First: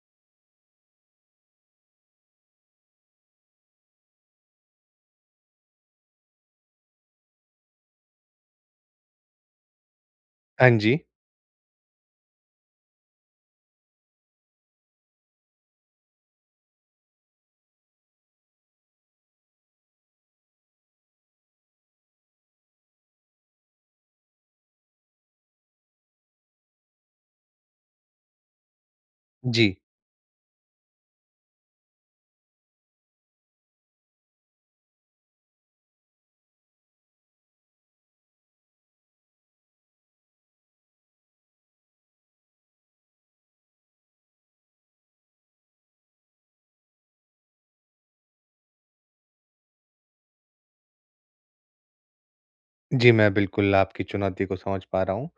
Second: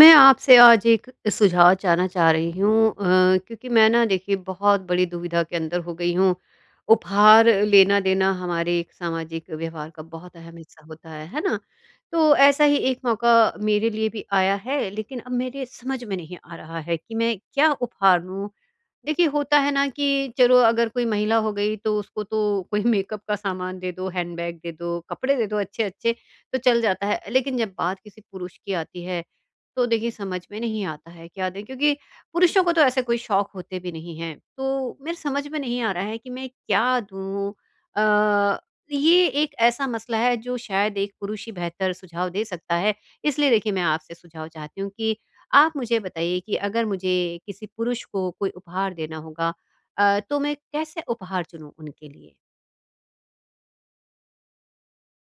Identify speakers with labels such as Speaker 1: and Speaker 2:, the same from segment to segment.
Speaker 1: मैं आपसे आज एक सुझाव चाहना चाह रही हूँ, क्योंकि मैं ना देखिए बहुत बड़ी दुविधा के अंदर हो गई हूँ। उपहार लेना देना हमारे एक सामाजिक व्यवहार का बहुत अहम
Speaker 2: हाँ
Speaker 1: हिस्सा
Speaker 2: जी।
Speaker 1: होता है ना? तो ऐसा ही एक मौका मेरे लिए भी आया है, लेकिन अब मेरे समझ में नहीं आ रहा है कि मैं क्या उपहार लूँ। देखिए, होता है ना कि चलो अगर कोई महिला हो गई तो उसको तो कोई मेकअप का सामान दे दो, हैंडबैग दे दो, कपड़े दे दो अच्छे-अच्छे तो चल जाता है। लेकिन जब बात किसी पुरुष की आती है,
Speaker 2: जी।
Speaker 1: तो देखिए समझ में नहीं आता है क्या दें? क्योंकि पुरुषों को तो ऐसे कोई शौक होते भी नहीं हैं। तो मेरे समझ में नहीं आ रहा है कि मैं क्या दूँ? अ, ये एक ऐसा मसला है जो शायद एक पुरुष ही बेहतर सुझाव दे सकता है। इसलिए देखिए मैं आपसे सुझाव चाहती हूँ कि आप मुझे बताइए कि अगर मुझे किसी पुरुष को कोई उपहार देना होगा, तो मैं कैसे उपहार चुनूँ उनके लिए?
Speaker 2: जी, मैं बिल्कुल आपकी चुनौती को समझ पा रहा हूँ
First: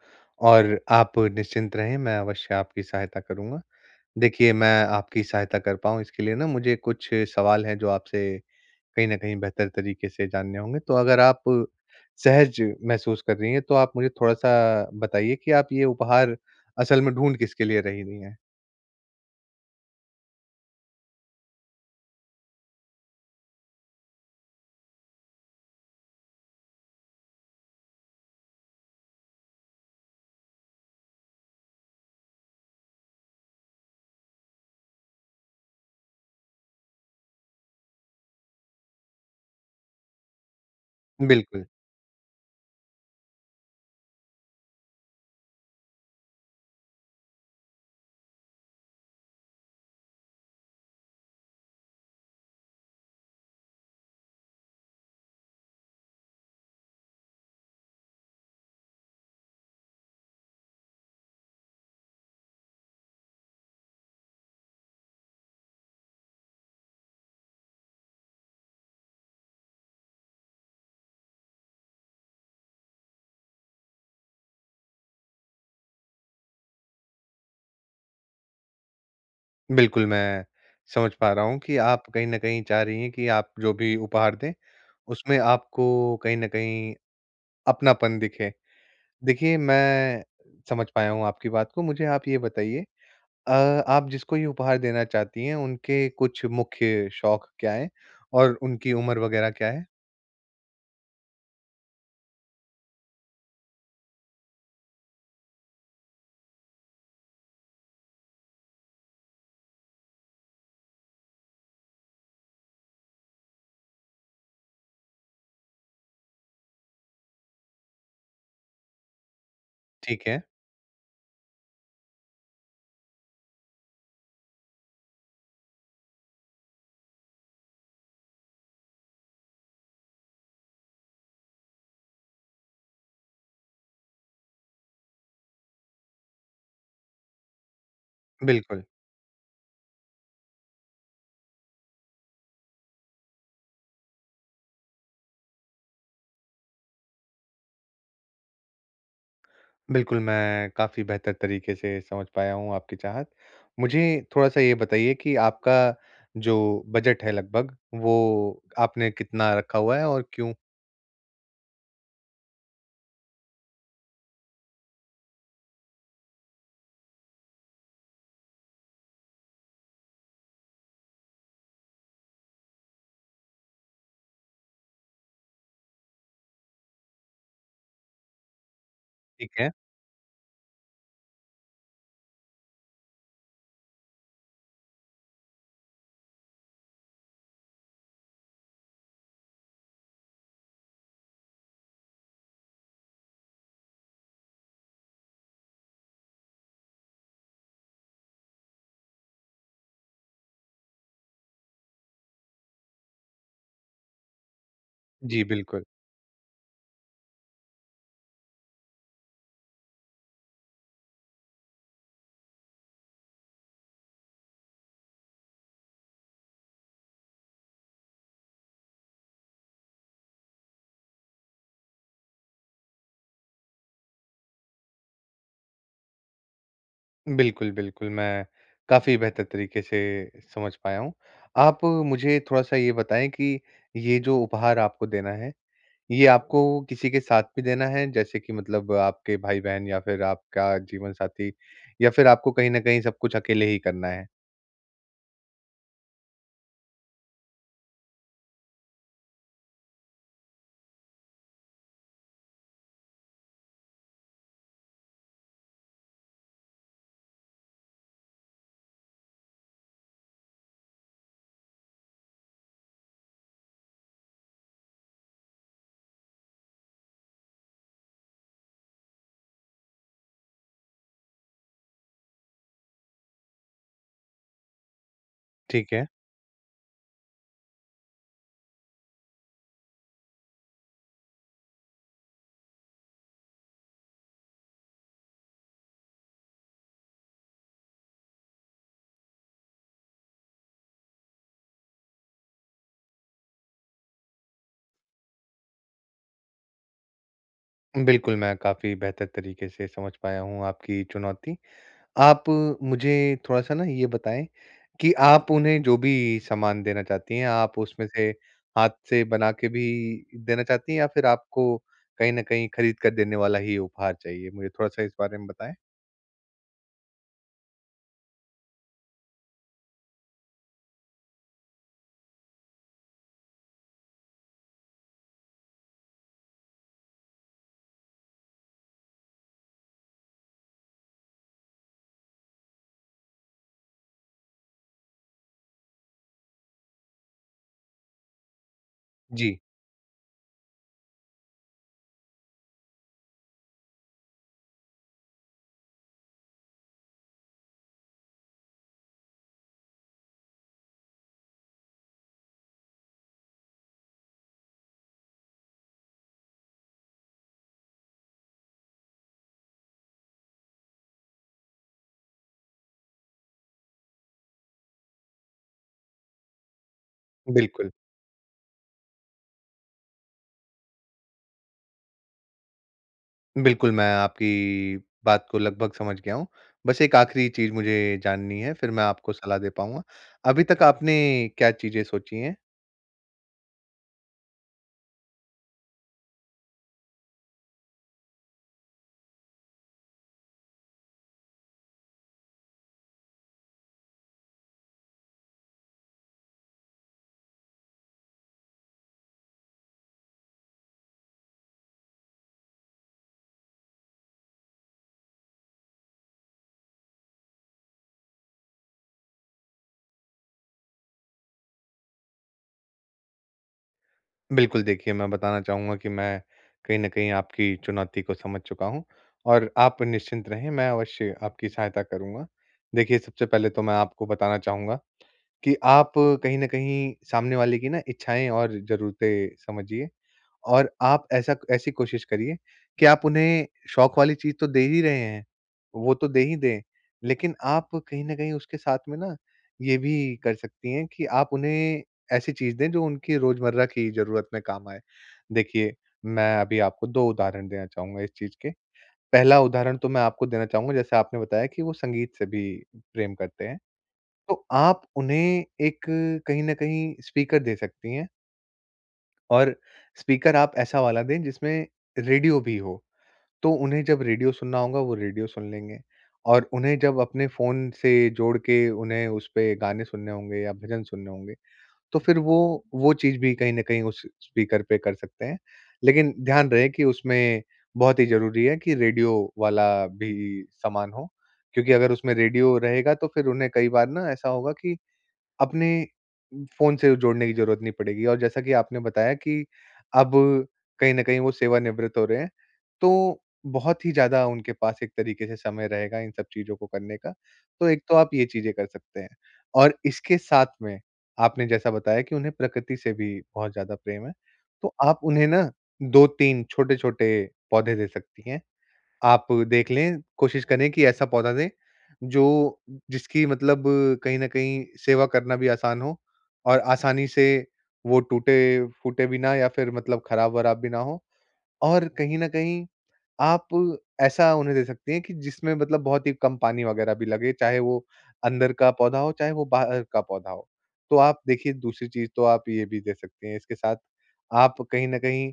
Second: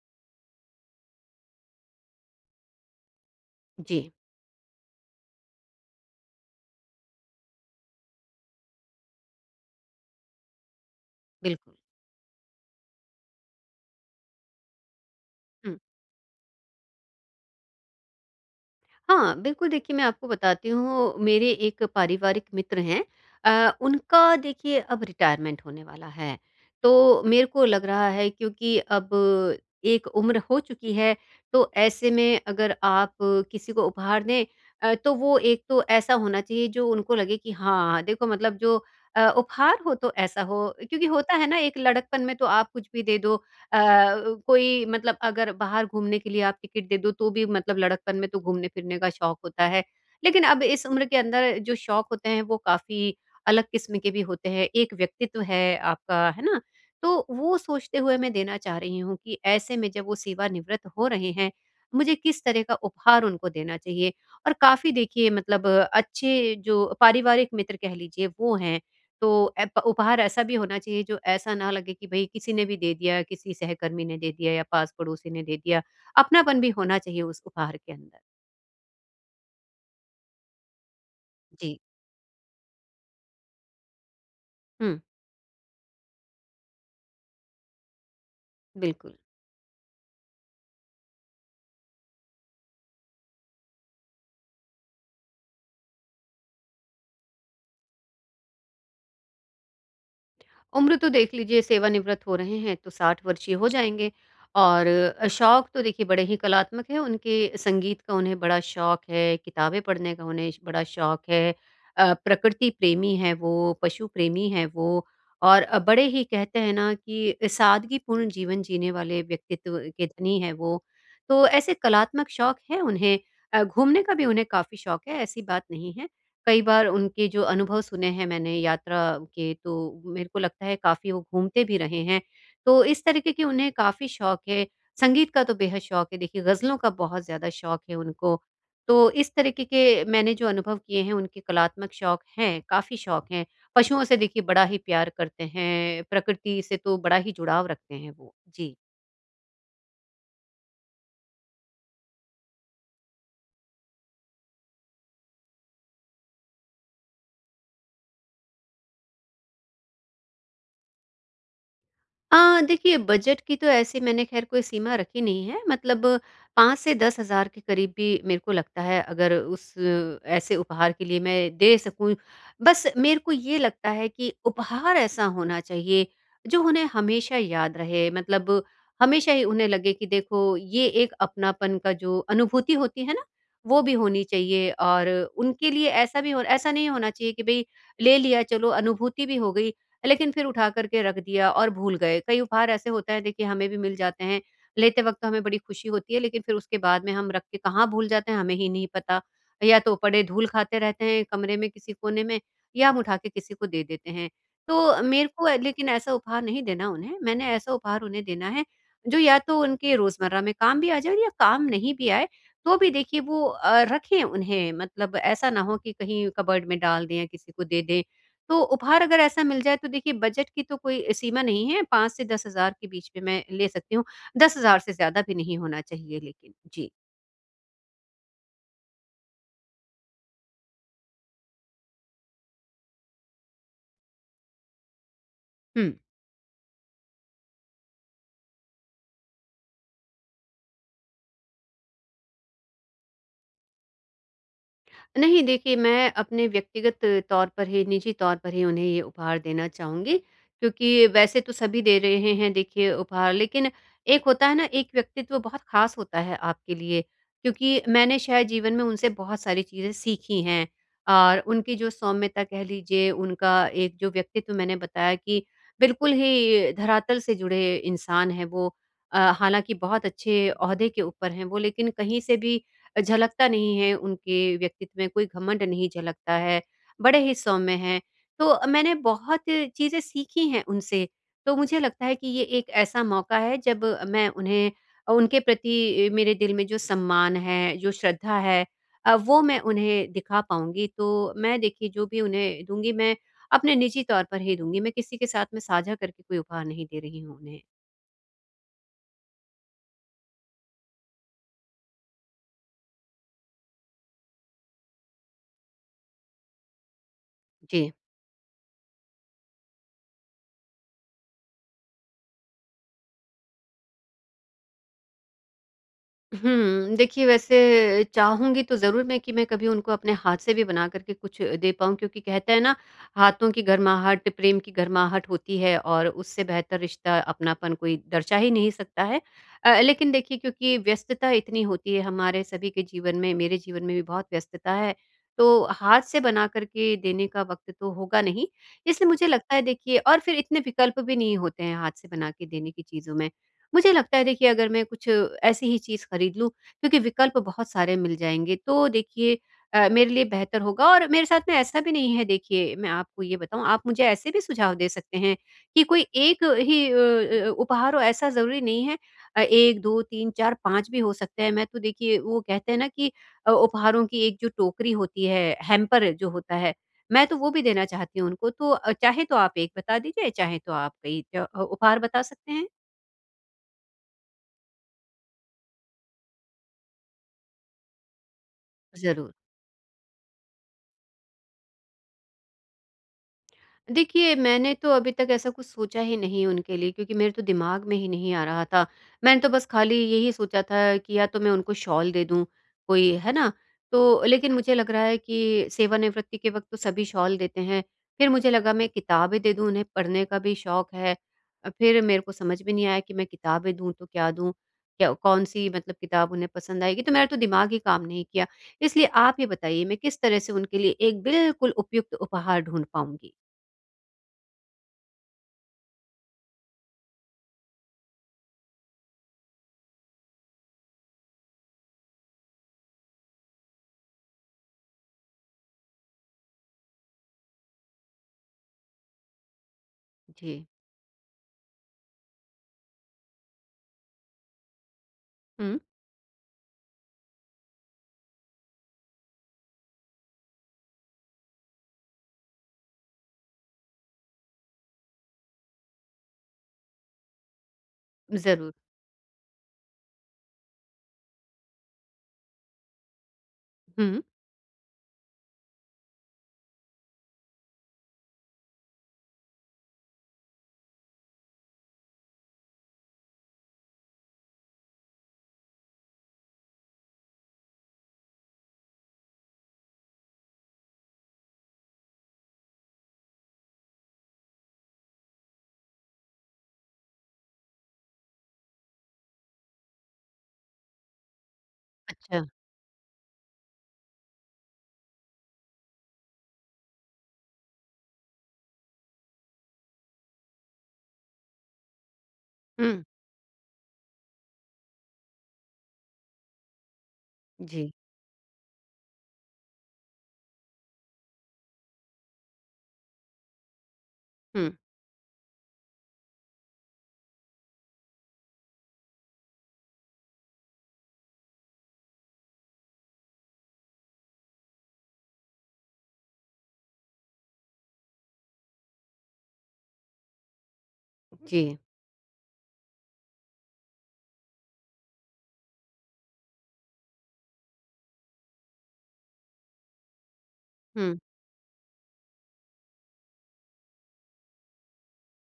Speaker 2: और आप निश्चिंत रहें, मैं अवश्य आपकी सहायता करूँगा।
Speaker 1: जी,
Speaker 2: देखिए, मैं आपकी सहायता कर पाऊँ इसके लिए ना मुझे कुछ सवाल हैं जो आपसे कहीं न कहीं बेहतर तरीके से जानने होंगे। तो अगर आप
Speaker 1: बिल्कुल।
Speaker 2: सहज महसूस कर रही हैं, तो आप मुझे थोड़ा-सा बताइए कि आप
Speaker 1: हुँ।
Speaker 2: ये उपहार असल में ढूँढ किसके लिए रही रही हैं?
Speaker 1: हाँ, बिल्कुल। देखिए मैं आपको बताती हूँ, मेरे एक पारिवारिक मित्र हैं, उनका देखिए अब रिटायरमेंट होने वाला है। तो मेरे को लग रहा है क्योंकि अब एक उम्र हो चुकी है, तो ऐसे में अगर आप किसी को उपहार दें, तो वो एक तो ऐसा होना चाहिए जो उनको लगे कि हाँ, देखो मतलब जो उपहार हो तो ऐसा हो, क्योंकि होता है ना
Speaker 2: बिल्कुल,
Speaker 1: एक लड़कपन में तो आप कुछ भी दे दो, अ, कोई मतलब अगर बाहर घूमने के लिए आप टिकट दे दो तो भी मतलब लड़कपन में तो घूमने-फिरने का शौक होता है। लेकिन अब इस उम्र के अंदर जो शौक होते हैं वो काफ़ी अलग किस्म के भी होते हैं, एक व्यक्तित्व है आपका, है ना? तो वो सोचते हुए मैं देना चाह रही हूँ कि ऐसे में जब वो सेवानिवृत्त हो रहे हैं, मुझे किस तरह का उपहार उनको देना चाहिए? और काफ़ी देखिए मतलब अच्छे जो पारिवारिक मित्र कह लीजिए वो हैं। तो एप उपहार ऐसा भी होना चाहिए जो ऐसा ना लगे कि भई किसी ने भी दे दिया, किसी सहकर्मी ने दे दिया या पास पड़ोसी ने दे दिया। अपनापन भी होना चाहिए उस उपहार के अंदर।
Speaker 2: बिल्कुल मैं समझ पा रहा हूँ
Speaker 1: जी।
Speaker 2: कि आप कहीं न कहीं चाह रही हैं कि आप जो भी उपहार दें,
Speaker 1: हुँ,
Speaker 2: उसमें आपको कहीं न कहीं अपनापन दिखे।
Speaker 1: बिल्कुल।
Speaker 2: देखिए, मैं समझ पाया हूँ आपकी बात को। मुझे आप ये बताइए, अ, आप जिसको ये उपहार देना चाहती हैं, उनके कुछ मुख्य शौक क्या हैं और उनकी उम्र वगैरह क्या है?
Speaker 1: उम्र तो देख लीजिए, सेवानिवृत्त हो रहे हैं तो 60 वर्षीय हो जाएँगे, और शौक तो देखिए बड़े ही कलात्मक हैं। उनके संगीत का उन्हें बड़ा शौक है, किताबें पढ़ने का उन्हें श बड़ा शौक है। प्रकृति प्रेमी हैं वो, पशु प्रेमी हैं वो, और बड़े ही कहते हैं ना कि सादगीपूर्ण जीवन जीने वाले व्यक्तित्व के
Speaker 2: ठीक
Speaker 1: धनी
Speaker 2: है,
Speaker 1: हैं वो। तो ऐसे कलात्मक शौक हैं उन्हें। घूमने का भी उन्हें काफ़ी शौक है, ऐसी बात नहीं है। कई बार उनके जो अनुभव सुने हैं मैंने यात्रा के, तो मेरे को लगता है काफ़ी वो घूमते भी रहे हैं। तो इस तरीके की उन्हें काफ़ी शौक है, संगीत का तो बेहद शौक है, देखिए गज़लों का बहुत ज़्यादा शौक है उनको।
Speaker 2: बिल्कुल।
Speaker 1: तो इस तरीके के मैंने जो अनुभव किए हैं, उनके कलात्मक शौक हैं, काफ़ी शौक हैं। पशुओं से देखिए बड़ा ही प्यार करते हैं, प्रकृति से तो बड़ा ही जुड़ाव रखते हैं वो। जी।
Speaker 2: बिल्कुल, मैं काफ़ी बेहतर तरीके से समझ पाया हूँ आपकी चाहत। मुझे थोड़ा-सा ये बताइए कि आपका जो बजट है लगभग, वो आपने कितना रखा हुआ है और क्यों?
Speaker 1: देखिए बजट की तो ऐसे मैंने ख़ैर कोई सीमा रखी नहीं है, मतलब 5 से 10,000 के करीब भी मेरे को लगता है अगर उस ऐसे उपहार के लिए मैं दे सकूँ। बस मेरे को ये लगता है कि उपहार ऐसा होना चाहिए जो उन्हें हमेशा याद रहे, मतलब हमेशा ही
Speaker 2: ठीक
Speaker 1: उन्हें
Speaker 2: है।
Speaker 1: लगे कि देखो ये एक अपनापन का जो अनुभूति होती है ना, वो भी होनी चाहिए। और उनके लिए ऐसा भी हो, ऐसा नहीं होना चाहिए कि भई ले लिया, चलो अनुभूति भी हो गई। लेकिन फिर उठा कर के रख दिया और भूल गए। कई उपहार ऐसे होते हैं देखिए, हमें भी मिल जाते हैं, लेते वक़्त तो हमें बड़ी खुशी होती है, लेकिन फिर उसके बाद में हम रख के कहाँ भूल जाते हैं हमें ही नहीं पता। या तो पड़े धूल खाते रहते हैं कमरे में किसी कोने में, या हम उठा के किसी को दे देते हैं। तो मेरे
Speaker 2: जी,
Speaker 1: को
Speaker 2: बिल्कुल।
Speaker 1: लेकिन ऐसा उपहार नहीं देना उन्हें, मैंने ऐसा उपहार उन्हें देना है जो या तो उनके रोज़मर्रा में काम भी आ जाए, और या काम नहीं भी आए तो भी देखिए वो रखें उन्हें। मतलब ऐसा ना हो कि कहीं कबर्ड में डाल दें या किसी को दे दें। तो उपहार अगर ऐसा मिल जाए, तो देखिए बजट की तो कोई सीमा नहीं है, 5 से 10 हज़ार के बीच में मैं ले सकती हूँ। 10 हज़ार से ज़्यादा भी नहीं होना चाहिए लेकिन। जी।
Speaker 2: बिल्कुल, बिल्कुल, मैं काफ़ी बेहतर तरीके से समझ पाया हूँ। आप मुझे थोड़ा-सा ये बताएँ कि ये जो उपहार आपको देना है,
Speaker 1: हुँ।
Speaker 2: ये आपको किसी के साथ भी देना है? जैसे कि मतलब आपके भाई-बहन या फिर आपका जीवनसाथी, या फिर आपको कहीं न कहीं सब कुछ अकेले ही करना है?
Speaker 1: नहीं देखिए, मैं अपने व्यक्तिगत तौर पर ही, निजी तौर पर ही उन्हें ये उपहार देना चाहूँगी, क्योंकि वैसे तो सभी दे रहे हैं देखिए उपहार, लेकिन एक होता है ना, एक व्यक्तित्व बहुत ख़ास होता है आपके लिए, क्योंकि मैंने शायद जीवन में उनसे बहुत सारी चीज़ें सीखी हैं। और उनकी जो सौम्यता कह लीजिए, उनका एक जो व्यक्तित्व मैंने बताया कि बिल्कुल ही धरातल से जुड़े इंसान हैं वो। हालाँकि बहुत अच्छे ओहदे के ऊपर हैं वो, लेकिन कहीं से भी झलकता नहीं है, उनके व्यक्तित्व में कोई घमंड नहीं
Speaker 2: ठीक है।
Speaker 1: झलकता है, बड़े ही सौम्य हैं। तो मैंने बहुत चीज़ें सीखी हैं उनसे, तो मुझे लगता है कि ये एक ऐसा मौका है जब मैं उन्हें उनके प्रति मेरे दिल में जो सम्मान है, जो श्रद्धा है, वो मैं उन्हें दिखा पाऊँगी। तो मैं देखिए जो भी उन्हें दूँगी, मैं अपने निजी तौर पर ही दूँगी, मैं किसी के साथ में साझा करके कोई उपहार नहीं दे रही हूँ उन्हें।
Speaker 2: बिल्कुल, मैं काफ़ी बेहतर तरीके से समझ पाया हूँ आपकी चुनौती। आप मुझे थोड़ा-सा ना ये बताएँ कि आप उन्हें जो भी सामान देना चाहती हैं, आप
Speaker 1: जी।
Speaker 2: उसमें से हाथ से बना के भी देना चाहती हैं, या फिर आपको कहीं न कहीं खरीद कर देने वाला ही उपहार चाहिए? मुझे थोड़ा-सा इस बारे में बताएँ।
Speaker 1: हुँ, देखिए वैसे चाहूँगी तो ज़रूर मैं कि मैं कभी उनको अपने हाथ से भी बना कर के कुछ दे पाऊँ, क्योंकि कहते हैं ना हाथों की गरमाहट, प्रेम की गरमाहट होती है, और उससे बेहतर रिश्ता, अपनापन कोई दर्शा ही नहीं सकता है। लेकिन देखिए क्योंकि व्यस्तता इतनी होती है हमारे सभी के जीवन में, मेरे जीवन में भी बहुत व्यस्तता है, तो हाथ से बना कर के देने का वक़्त तो होगा नहीं। इसलिए मुझे लगता
Speaker 2: जी,
Speaker 1: है देखिए, और फिर इतने विकल्प भी नहीं होते हैं हाथ से बना के देने की चीज़ों में। मुझे लगता है देखिए अगर मैं कुछ ऐसी ही चीज़ खरीद लूँ, क्योंकि विकल्प बहुत सारे मिल जाएँगे, तो देखिए मेरे लिए बेहतर होगा। और मेरे साथ में ऐसा भी नहीं है, देखिए मैं आपको ये बताऊँ, आप मुझे ऐसे भी सुझाव दे सकते हैं कि कोई एक ही उपहार हो ऐसा ज़रूरी नहीं है, 1, 2, 3, 4, 5 भी हो सकते हैं। मैं तो देखिए वो कहते हैं ना कि उपहारों की एक जो टोकरी होती है, हैम्पर जो होता है, मैं तो वो भी देना
Speaker 2: बिल्कुल।
Speaker 1: चाहती हूँ उनको। तो चाहे तो आप 1 बता दीजिए, चाहे तो आप कई उपहार बता सकते हैं।
Speaker 2: बिल्कुल, मैं आपकी बात को लगभग समझ गया हूँ। बस एक आखिरी चीज़ मुझे जाननी है, फिर मैं
Speaker 1: ज़रूर।
Speaker 2: आपको सलाह दे पाऊँगा। अभी तक आपने क्या चीज़ें सोची हैं?
Speaker 1: देखिए, मैंने तो अभी तक ऐसा कुछ सोचा ही नहीं उनके लिए, क्योंकि मेरे तो दिमाग में ही नहीं आ रहा था। मैंने तो बस खाली यही सोचा था कि या तो मैं उनको शॉल दे दूँ कोई, है ना? तो लेकिन मुझे लग रहा है कि सेवानिवृत्ति के वक़्त तो सभी शॉल देते हैं। फिर मुझे लगा मैं किताबें दे दूँ, उन्हें पढ़ने का भी शौक है। फिर मेरे को समझ में नहीं आया कि मैं किताबें दूँ तो क्या दूँ? क्या कौन-सी मतलब किताब उन्हें पसंद आएगी? तो मेरा तो दिमाग ही काम नहीं किया। इसलिए आप ये बताइए मैं किस तरह से उनके लिए एक बिल्कुल उपयुक्त उपहार ढूँढ पाऊँगी?
Speaker 2: बिल्कुल, देखिए मैं बताना चाहूँगा कि मैं कहीं न कहीं आपकी चुनौती को समझ चुका हूँ और आप निश्चिंत रहें, मैं अवश्य आपकी सहायता करूँगा। देखिए, सबसे पहले तो मैं आपको बताना चाहूँगा कि आप कहीं न कहीं सामने वाले की ना इच्छाएँ और ज़रूरतें समझिए,
Speaker 1: जी।
Speaker 2: और आप ऐसा ऐसी कोशिश करिए कि आप उन्हें शौक वाली चीज़ तो दे ही रहे हैं,
Speaker 1: हुँ।
Speaker 2: वो तो दे ही दें, लेकिन आप कहीं न कहीं उसके साथ में ना ये भी कर सकती हैं कि आप उन्हें ऐसी चीज़ दें जो उनकी रोज़मर्रा की ज़रूरत में काम आए। देखिए, मैं अभी आपको 2 उदाहरण देना चाहूँगा इस चीज़ के।
Speaker 1: ज़रूर।
Speaker 2: पहला उदाहरण तो मैं आपको देना चाहूँगा, जैसे आपने बताया कि वो संगीत से भी प्रेम करते हैं,
Speaker 1: हुँ।
Speaker 2: तो आप उन्हें एक कहीं न कहीं स्पीकर दे सकती हैं। और स्पीकर आप ऐसा वाला दें जिसमें रेडियो भी हो, तो उन्हें जब रेडियो सुनना होगा वो रेडियो सुन लेंगे और उन्हें जब अपने फ़ोन से जोड़ के उन्हें उसपे गाने सुनने होंगे या भजन सुनने होंगे, तो फिर वो चीज़ भी कहीं न कहीं उस स्पीकर पे कर सकते हैं। लेकिन ध्यान रहे कि उसमें बहुत ही ज़रूरी है कि रेडियो वाला भी सामान हो, क्योंकि अगर उसमें
Speaker 1: अच्छा।
Speaker 2: रेडियो रहेगा तो फिर उन्हें कई बार ना ऐसा होगा कि अपने फ़ोन से जोड़ने की ज़रूरत नहीं पड़ेगी। और जैसा कि आपने बताया कि अब कहीं न कहीं वो सेवानिवृत्त हो रहे हैं,
Speaker 1: हुँ।
Speaker 2: तो बहुत ही ज़्यादा उनके पास एक तरीके से समय रहेगा इन सब चीज़ों को करने का। तो
Speaker 1: जी।
Speaker 2: एक तो आप ये चीज़ें कर सकते हैं, और इसके साथ में आपने जैसा बताया कि उन्हें प्रकृति से भी बहुत ज़्यादा प्रेम है,
Speaker 1: हुँ।
Speaker 2: तो आप उन्हें ना 2-3 छोटे-छोटे पौधे दे सकती हैं। आप देख लें, कोशिश करें कि ऐसा पौधा दें, जो जिसकी मतलब कहीं न कहीं सेवा करना भी आसान हो और आसानी से वो टूटे-फूटे भी ना, या फिर मतलब खराब-वराब भी ना हो।
Speaker 1: जी।
Speaker 2: और कहीं न कहीं आप ऐसा उन्हें दे सकती हैं कि जिसमें मतलब बहुत ही कम पानी वगैरह भी लगे, चाहे वो अंदर का पौधा हो, चाहे वो बाहर का पौधा हो।
Speaker 1: हुँ।
Speaker 2: तो आप देखिए, दूसरी चीज़ तो आप ये भी दे सकती हैं इसके साथ। आप कहीं न कहीं,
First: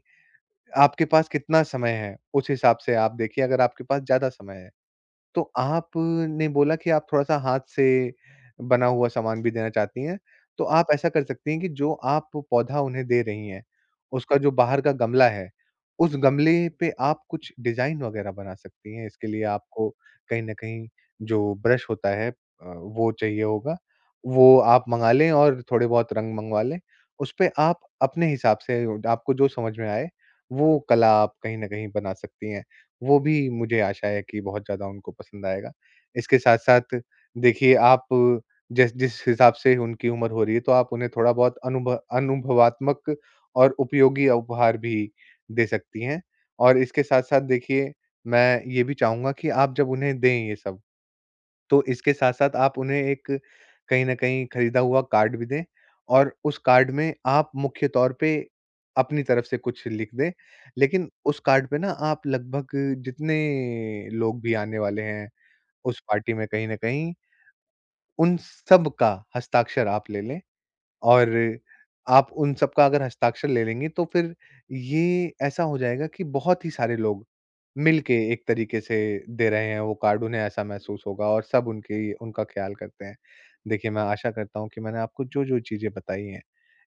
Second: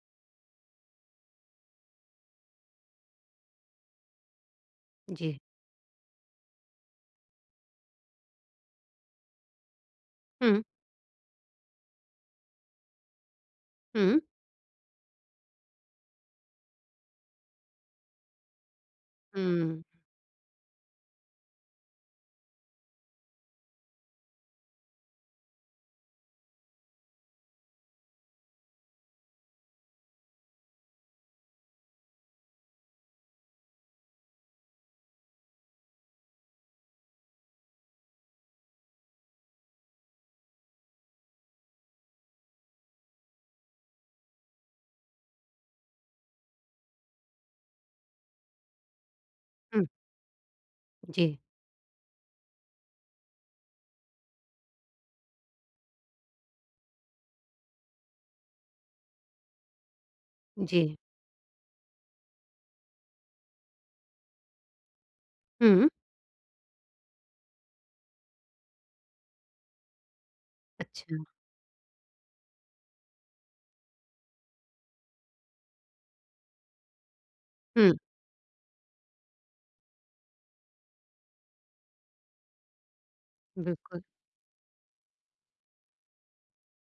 Speaker 2: आपके पास कितना समय है, उस हिसाब से आप देखिए अगर आपके पास ज़्यादा समय है।
Speaker 1: जी।
Speaker 2: तो आपने बोला कि आप थोड़ा-सा हाथ से बना हुआ सामान भी देना चाहती हैं।
Speaker 1: हुँ।
Speaker 2: तो आप ऐसा कर सकती हैं कि जो आप पौधा उन्हें दे रही हैं,
Speaker 1: हुँ।
Speaker 2: उसका जो बाहर का गमला है, उस गमले पे आप कुछ डिज़ाइन वगैरह बना सकती हैं। इसके लिए
Speaker 1: हुँ।
Speaker 2: आपको कहीं न कहीं जो ब्रश होता है, वो चाहिए होगा। वो आप मँगा लें और थोड़े बहुत रंग मँगवा लें। उसपे आप अपने हिसाब से, आपको जो समझ में आए, वो कला आप कहीं न कहीं बना सकती हैं। वो भी मुझे आशा है कि बहुत ज़्यादा उनको पसंद आएगा। इसके साथ-साथ देखिए, आप जिस जिस हिसाब से उनकी उम्र हो रही है, तो आप उन्हें थोड़ा बहुत अनुभव अनुभवात्मक और उपयोगी उपहार भी दे सकती हैं। और इसके साथ-साथ देखिए, मैं ये भी चाहूँगा कि आप
Speaker 1: हुँ।
Speaker 2: जब उन्हें दें ये सब,
Speaker 1: जी।
Speaker 2: तो इसके साथ-साथ आप उन्हें एक कहीं न कहीं खरीदा हुआ कार्ड भी दें और उस कार्ड में आप मुख्य तौर पे अपनी तरफ से कुछ लिख दें।
Speaker 1: जी।
Speaker 2: लेकिन उस कार्ड पे ना आप लगभग जितने लोग भी आने वाले हैं
Speaker 1: हुँ।
Speaker 2: उस पार्टी में कहीं न कहीं, उन सब का हस्ताक्षर आप ले लें।
Speaker 1: अच्छा।
Speaker 2: और आप उन सब का अगर हस्ताक्षर ले लेंगी तो फिर ये ऐसा हो जाएगा कि बहुत ही सारे लोग
Speaker 1: हुँ।
Speaker 2: मिलके एक तरीके से दे रहे हैं वो कार्ड, उन्हें ऐसा महसूस होगा और सब उनकी उनका ख्याल करते हैं। देखिए,
Speaker 1: बिल्कुल।
Speaker 2: मैं आशा करता हूँ कि मैंने आपको जो-जो चीज़ें बताई हैं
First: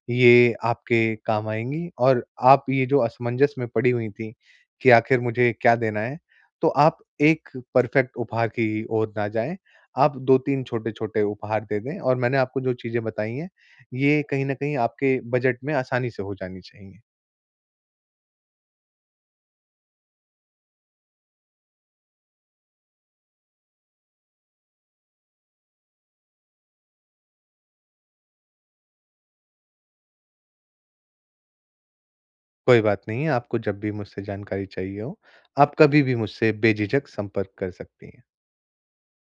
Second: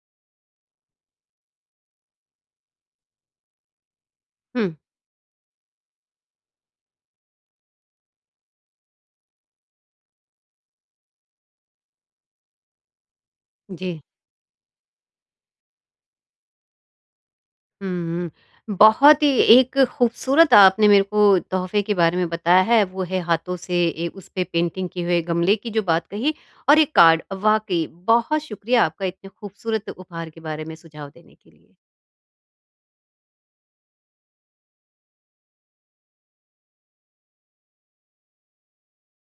Speaker 2: ये आपके काम आएँगी, और आप ये जो असमंजस में पड़ी हुई थी
Speaker 1: हुँ।
Speaker 2: कि आखिर मुझे क्या देना है, तो आप एक परफेक्ट उपहार की ओर ना जाएँ। आप 2-3 छोटे-छोटे उपहार दे दें और मैंने आपको जो चीज़ें बताई हैं
Speaker 1: जी।
Speaker 2: ये कहीं न कहीं आपके बजट में आसानी से हो जानी चाहिए।
Speaker 1: हुँ। बहुत ही एक खूबसूरत आपने मेरे को तोहफ़े के बारे में बताया है, वो है हाथों से उस पे पेंटिंग किए हुए गमले की जो बात कही, और एक कार्ड। वाक़ई बहुत शुक्रिया आपका इतने खूबसूरत उपहार के बारे में सुझाव देने के लिए।
Speaker 2: कोई बात नहीं, है, आपको जब भी मुझसे जानकारी चाहिए हो, आप कभी भी मुझसे बेझिझक संपर्क कर सकती हैं।